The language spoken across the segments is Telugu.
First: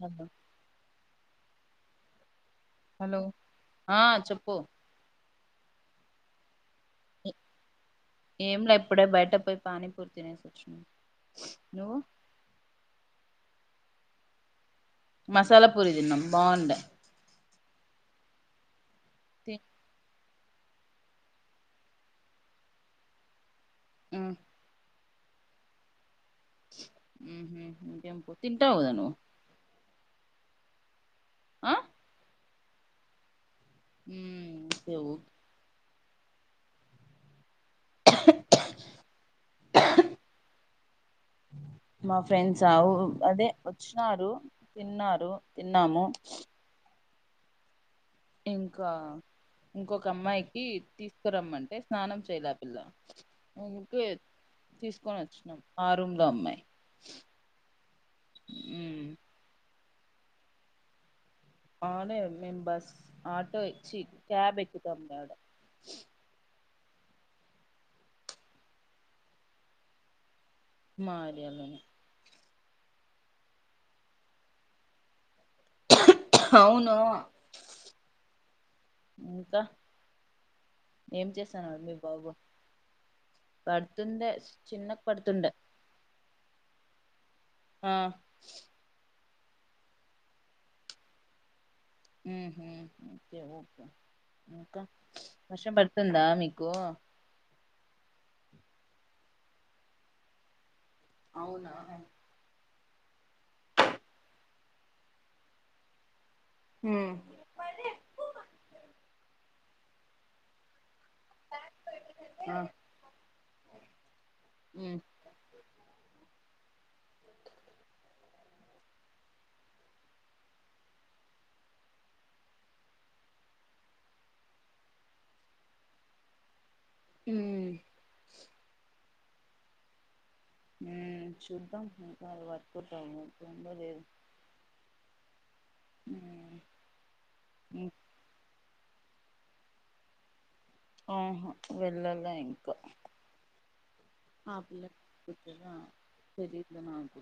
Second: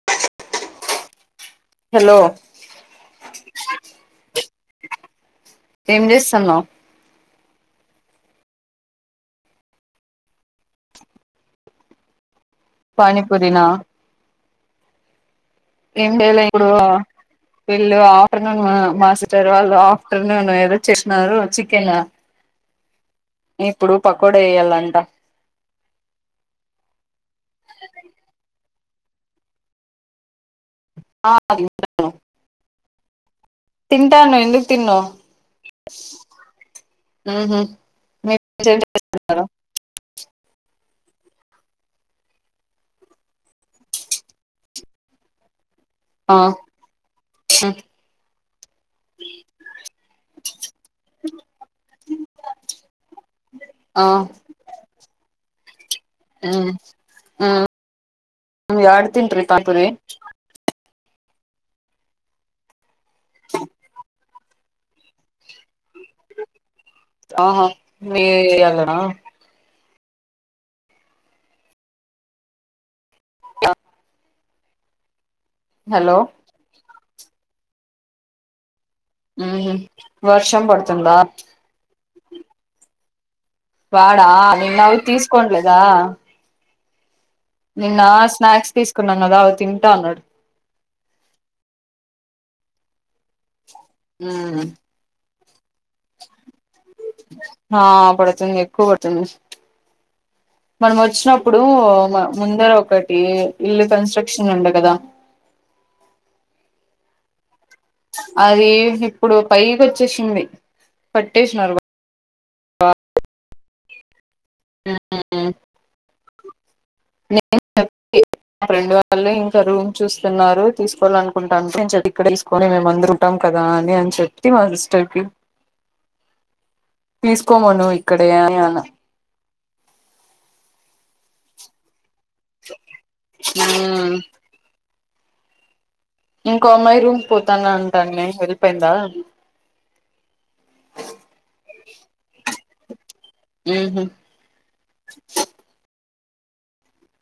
అ హలో హలో ఆ చెప్పు హ్మ్మ్ ఏం చేస్తున్నావ్ ఏం లే ఇప్పుడే బయటకు పోయిపానీపూరి తినేసి వచ్చాం పానిపురి నా మసాలా పూరి తిన్నాం బాగుంది వీళ్లు ఆఫ్టర్నూన్ మాట్లాడు తి తెరువాలా పెదనాన్న వాళ్లు చేస్తున్నారు చికెన్ అ ఇప్పుడు ఉమ్, పకోడీలు వెయ్యాలంట హమ్ హమ్ పో త కుట్టవుకదా ను్ అ తింటాను ఉమ్, ఎందుకు ఓకే తినవు ఓకే. ఆ మీస్తున్నారు మా ఫ్రెండ్స్ ఆవు అదే తిన్నాము ష్ట ఇంకా ఇంకొక అమ్మాయికి తీసుకురమంటే స్నానం చేయాలే పిల్ల ఇక తీసుకొని వచ్చినాం ఆ రూమ్ లో ఊ అమ్మాయి ఊ ఉమ్, యాడు తింటిరి [inaudible] అవునే మేము బస్ ఆటో ఇచ్చి క్యాబ్ ఎక్కుతాం అడా ఆహా మీ అలనా మరి అలనే హలో అవును ఇంకా మ్మ్ వర్షం పడుతుందా బవ్వ వాడా నిన్న అవి తీసుకోలేదా ఆ నిన్న స్నాక్స్ తీసుకున్నా అదా తింటా అన్నాడు మ్ హు కే మ్మ్ ఇంకా వర్షం పడుతుందా మీకు ఆ ఎక్కువబడుతుంది మనం వచ్చినప్పుడు అవునా మ ముందర ఒక ఈ ఇల్లు కన్సట్రక్షన్ ఉండ కదా మ్ అది ఇప్పుడు పైకొచ్చేసింది కట్టేసినారు [inaudible] ఊ [inaudible] ఫ్రెండ్ వాళ్ళు ఇంకా రూమ్ చూస్తున్నారు తీసుకోవాలనుకుంటాను [inaudible] తీసుకొని మేం అందరు ఉంటాం కదా అని అని చెప్పి మా సిస్టర్ కి ఉమ్ తీసుకోమను ఇక్కడే అని అన్ అ ఊ చుద్దాం వాళ్ళు వర్కు [inaudible] ఇంకో అమ్మాయి రూమ్ కు పోతాను ఉమ్ అంటాంది వెళ్ళిపోయిందా ఆహూ వెళ్ళలే ఇంకా మ్మ్ హ్మ్ ఆ పిల్లకు [inaudible] తెలీదు నాకు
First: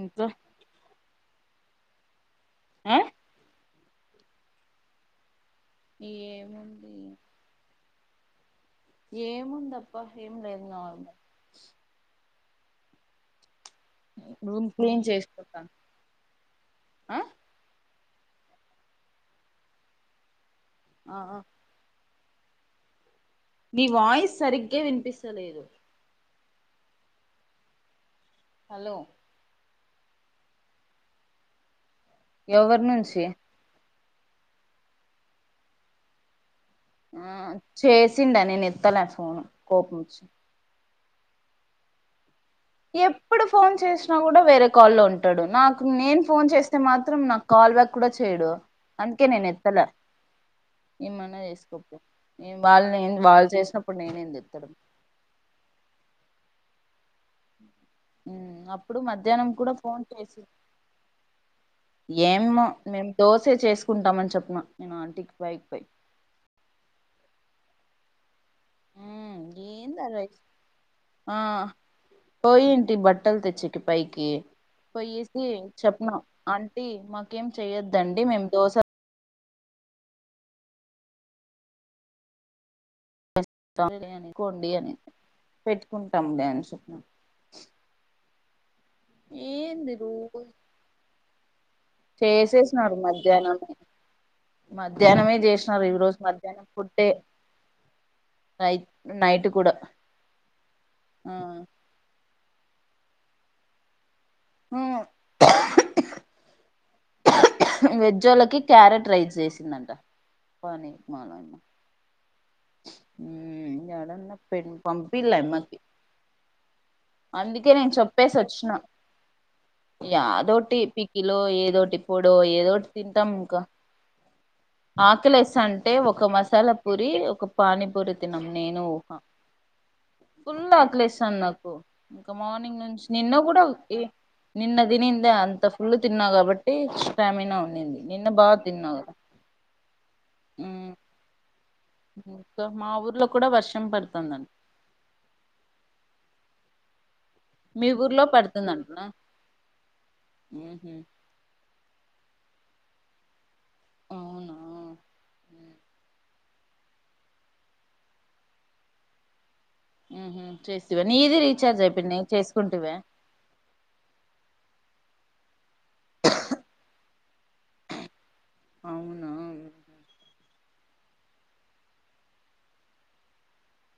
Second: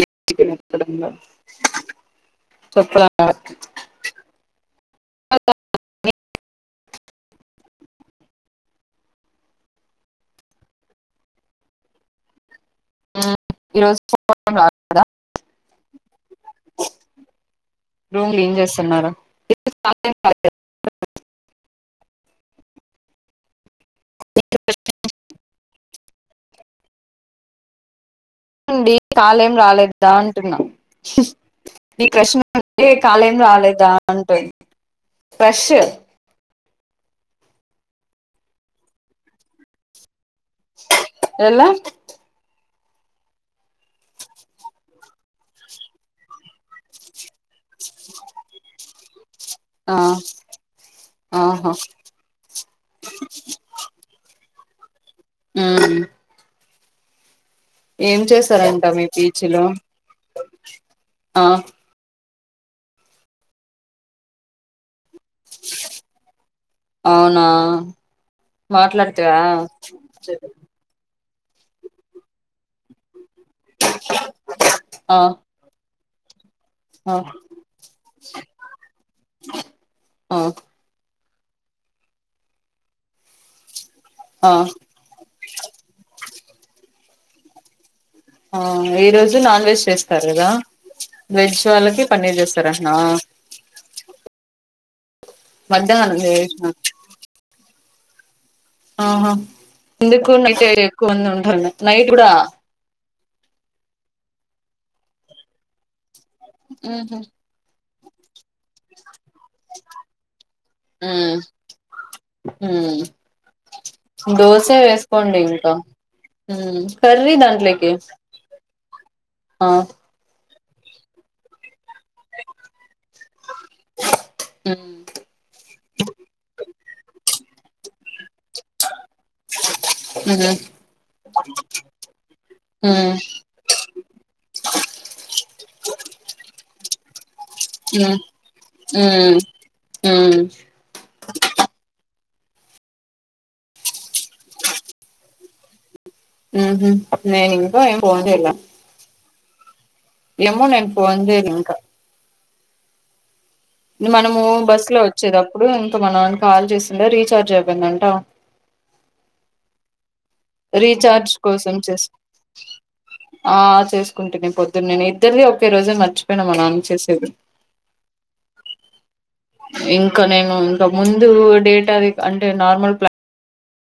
ఇంకా ఆ చప్పులా అ ఏముంది ఏముందబ్బా ఏం లేదు నార్మల్ ఈ రోజు రూమ్ క్లీన్ రాలేదా చేసుకుంటాను ఆ రూమ్ క్లీన్ చేస్తున్నారు ఆ మీ వాయిస్ సరిగ్గా వినిపిస్తు పించ లేదు అండి హలో కాలేదు కాలేదు దా అంటున్నా నీ క్రష్ ని ఎవరి అడిగితే నుంచి కాలేదాదా అంటుంది ఫ్రెష్ ఆ చేసిండ నేను ఎత్తల ఫోను కోపంచ్చి ఎలా ఎప్పుడు ఫోన్ చేసినా కూడా వేరే కాల్లో ఉంటడు. నాకు నేను ఫోన్ చేస్తే మాత్రం నాకు కాల్ బ్యాక్ కూడా చేయడు అన్ ఓకే నేను ఎత్తలే ఆ ఏమన్నా ఆహా చేసుకోపోఏం వాళ్ళ వాళ్ళు చేసినప్పుడు నేనేంది ఎత్తడం ఉ ఏం ఉమ్ చేసారంట అప్పుడు మీ మధ్యాహ్నం పీచీలో కూడా ఫోన్ చేసి ఆ ఏమో మేము దోసే చేసుకుంటామని చెప్పిన్నా నే ఆంటీకి పైకి పోయి అవునా మాట్లాడతదా ఏంది ఆ రైస్ ఆ పో ఏంటి బట్ట బట్టల్ తెచ్చేకి పైకి ఆ పోయేసి చెప్ హ ఆంటీ ఆ మాకేం చెయ్యొద్దండి మేం దోశ ఆ అని ఆ కొండి అని పెట్టుకుంటాం లే అని చెప్నా ఆ ఈ రోజు నాన్ వెజ్ ఏంది చేస్తారు రోజు కదా వెజ్ వాళ్ళకి పన్నీర్ చేస్తార అంటన మద్ మధ్యాహ్నమే చేసినారు ఈ రోజు మధ్యాహ్నం చేసిన పుట్టే ఆహా ఎందుకు నై ఎక్కువంది ఆ ఉంటారు నైట్ కూడా హ ఆహ వెజోలకి క్యారెట్ రైస్ చేసిందంట పనీర్ మూలమ పె దోస పంపిలే వేసుకోండి ఇంకా అమ్మకి కర్రీ దాంట్లోకి ఆ దో టి ప కిలో ఏదో టిప్ ఇప్పుడు ఏదోటి తింటాం ఇంకా ఉమ్ ఆకలి వస్తాం అంటే ఒక మసాలా పూరి ఒక పాణిపుూరి తినం నేను ఊహ ఉహు ఫుల్ ఆకలిస్తాను నాకు ఇంకా మార్నింగ్ నుంచి ఉమ్ నిన్న కూడా ఏ నిన్న దినంద అంత ఫుల్ తిన్నాగాబట్టి స్ త ఉడి ఉమ్ నిన్న బాగా తిన్నా కద ఉమ్ ఉమ్ ఇకా మా ఊర్లో కూడా వర్షం పడుతుందండి ఉహ అప్పు నకో అ పోందల పడుతుందంటనా ఎమో మ్మ్ ననుపు హ్మ్ వంది మనము అవునా బస్సు లో వచ్చేదిప్పుడు ఇంకా మన కాల్ చేసిందా రీచార్జ్ అయిపోయిందంట ఉహు చేస్తివా రీచార్జ్ నీది కోసం రీఛార్జ్ చేసు అయిపోయింది చేసుకుంటివా ఆ చేసుకుంటేనే పొద్ నేను ఇద్దరిది ఒకే రోజే మర్చిపోయినామా నాం చేసేది అవునా ఇంకా నేను ఇ ముందు డేట్ అది అంటే నార్మల్ ప్లాన్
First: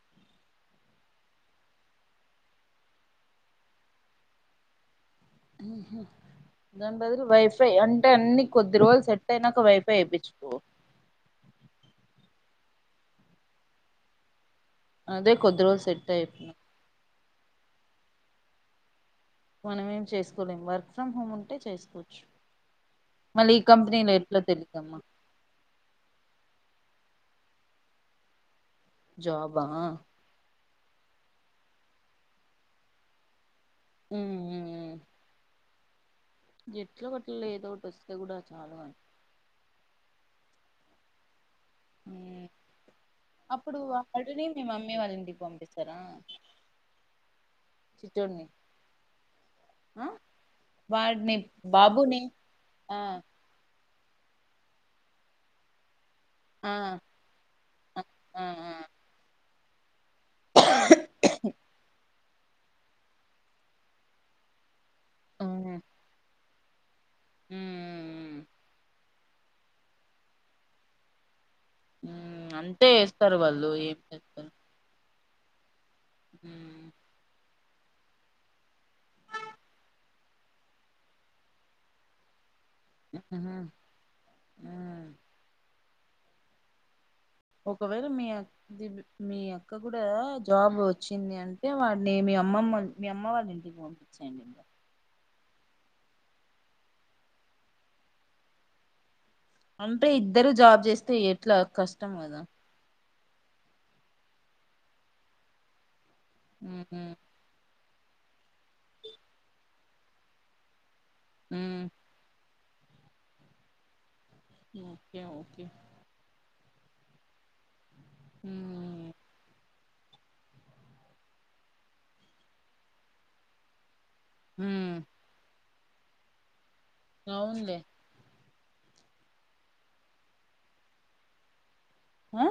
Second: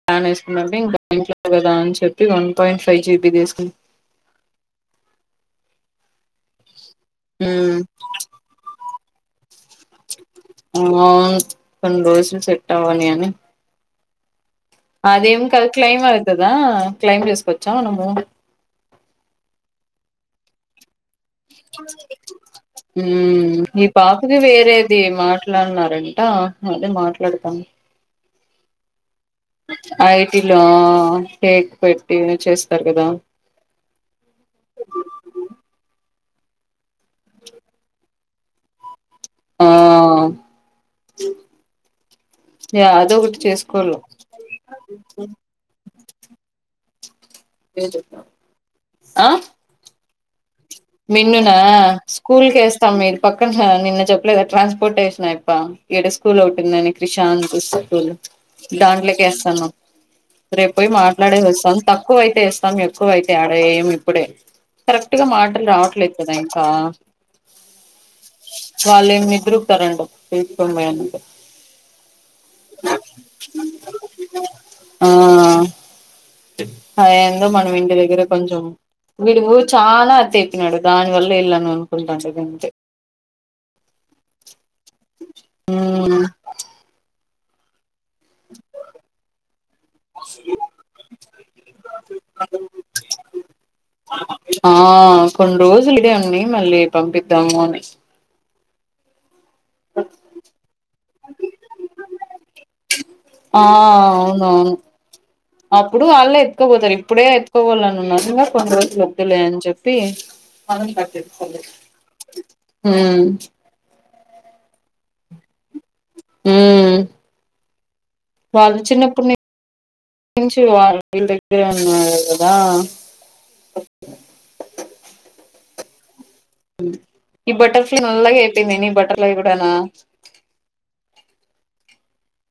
ప్లాన్ వేసుకున్నట్ే ఇంకా బంట్లో కదా అని చెప్పి వన్ పాయింట్ ఫైవ్ జీబీ తీసుకుంది హహ దాని బదులు వైఫై ఉమ్ అంటే అన్ని కొద్ది రోజులు సెట్ అయినాక వైఫై ఇప్పించుకోవు సిట్టవనినే అదే అదేం క కొద్ది రోజులు క్లైమ్ సెట్ అతుదా అయిపోయినాక క్లైమ్ చేస్త పచ్చానమో మనమేం చేసుకోలేం వర్క్ ఫ్రమ్ హోమ్ ఉంటే చేసుకోవచ్చు మళ్ళీ ఈ కంపెనీలో పాపకి ఎట్లా తెలిదమ్మా వేరేది మాట్లాడినారంట అదే మాట్లా లేడతాం జాబా ఇలా కేక్ పెట్టి చేస్తారు కదా ఉ ఎట్లో ఒకట్ల ఏదో ఒకటి వస్తే కూడా చాలు నాకు ఆ మ్ యా అదొకటి అప్పుడు చేసుకోల్ల వాడిని మీ మమ్మీ వాళ్ళింటికి పంపిస్తారా చిట్టోడిని ఆ ఆ వాడిని మిన్నునా బాబుని స్కూల్ కి వేస్తాం ఆ మీరు పక్కన నిన్న చెప్పలేదా ట్రాన్స్పోర్టేషన్ అయ్యప్ప అ స్కూల్ ఆ ఒకటిందని క్రిషా అంత స్కూల్ ఆ దాంట్లోకి వేస్తున్నాం రేపుపోయి ఆ మాట్లాడే వస్తాం తక్కువ అయి వేస్తాం ఎక్కువతే ఆడ ఇప్పుడే కరెక్ట్ గా రాట్లేదు కదా ఆ మ్ [unintelligible] ఇద్రకు తీస్కొని పోయిండ్రు మ్ అంటే వేస్తారు వాళ్ళు ఏం చేస్తారు ఆ ఉమ్ అ మనం ఇంటి దగర కొంచెం వీడు చాలా అతి తడు దాని వల్ల వెళ్ళాను అనుకుంటాట అంతె ఊ ఊ ఒకవేళ మీ [unintelligible] క్క కూడా జాబ్ వచ్చింది అంటే వాడిని మీ అమ్మమ్మ మీ అమ్మ వాళ్ళ ఇంటికి పంపిచ్చేయండి ఇంకా ఆ కొన్ని రోజులు ఈడే ఉండి మళ్ళీ పంపిద్దాము అని అంటే ఇద్దరూ జాబ్ చేస్తే ఎట్లా కష్టం కదా ఆ అవును అవును అ ప్పుడు వాళ్ళే ఎత్తుకోపోతారు ఉమ్ ఇప్పుడే ఎత్త్కో పోవాలన్ [inaudible] కొన్ని రోజులు వద్దులే అని చెప్పి ఉమ్ ఊ ఓకే ఓకే ఊ వాళ్ళు ఉమ్ చిన్నప్పుడు ని నుంచి వళు వీళ్ళ దగ్గరే ఉన్నారు కదా ఊ ఈ అవునులే బటర్ఫ్లై నల్గగై లే మినీ బట్టర్ఫ్లై కూడా నా ఆ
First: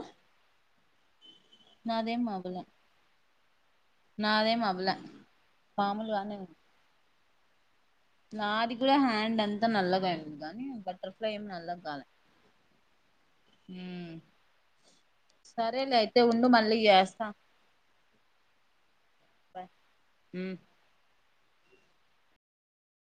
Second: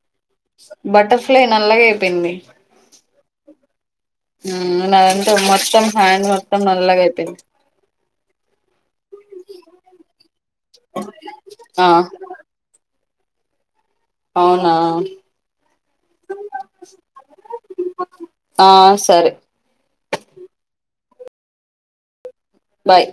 బట్టర్ అట్లే నల్లాగ నాదేం అయిపోయింది అవ్వలే నాదేం మ్ అవ్వలే నాదంటే మొత్తం హ్యాండ్ మామూలుగానే ఉంది మొత్తం నల్లగా అయిపోయింది నాది కూడా హ్యాండ్ అంతా నల్లగా అయింది కానీ బటర్ఫ్లై ఏమి నల్లగా ఆ కాలే మ్ అవునా సరేలే అయితే ఉండు మళ్ళీ చేస్తా ఆ సరే మ్ బాయ్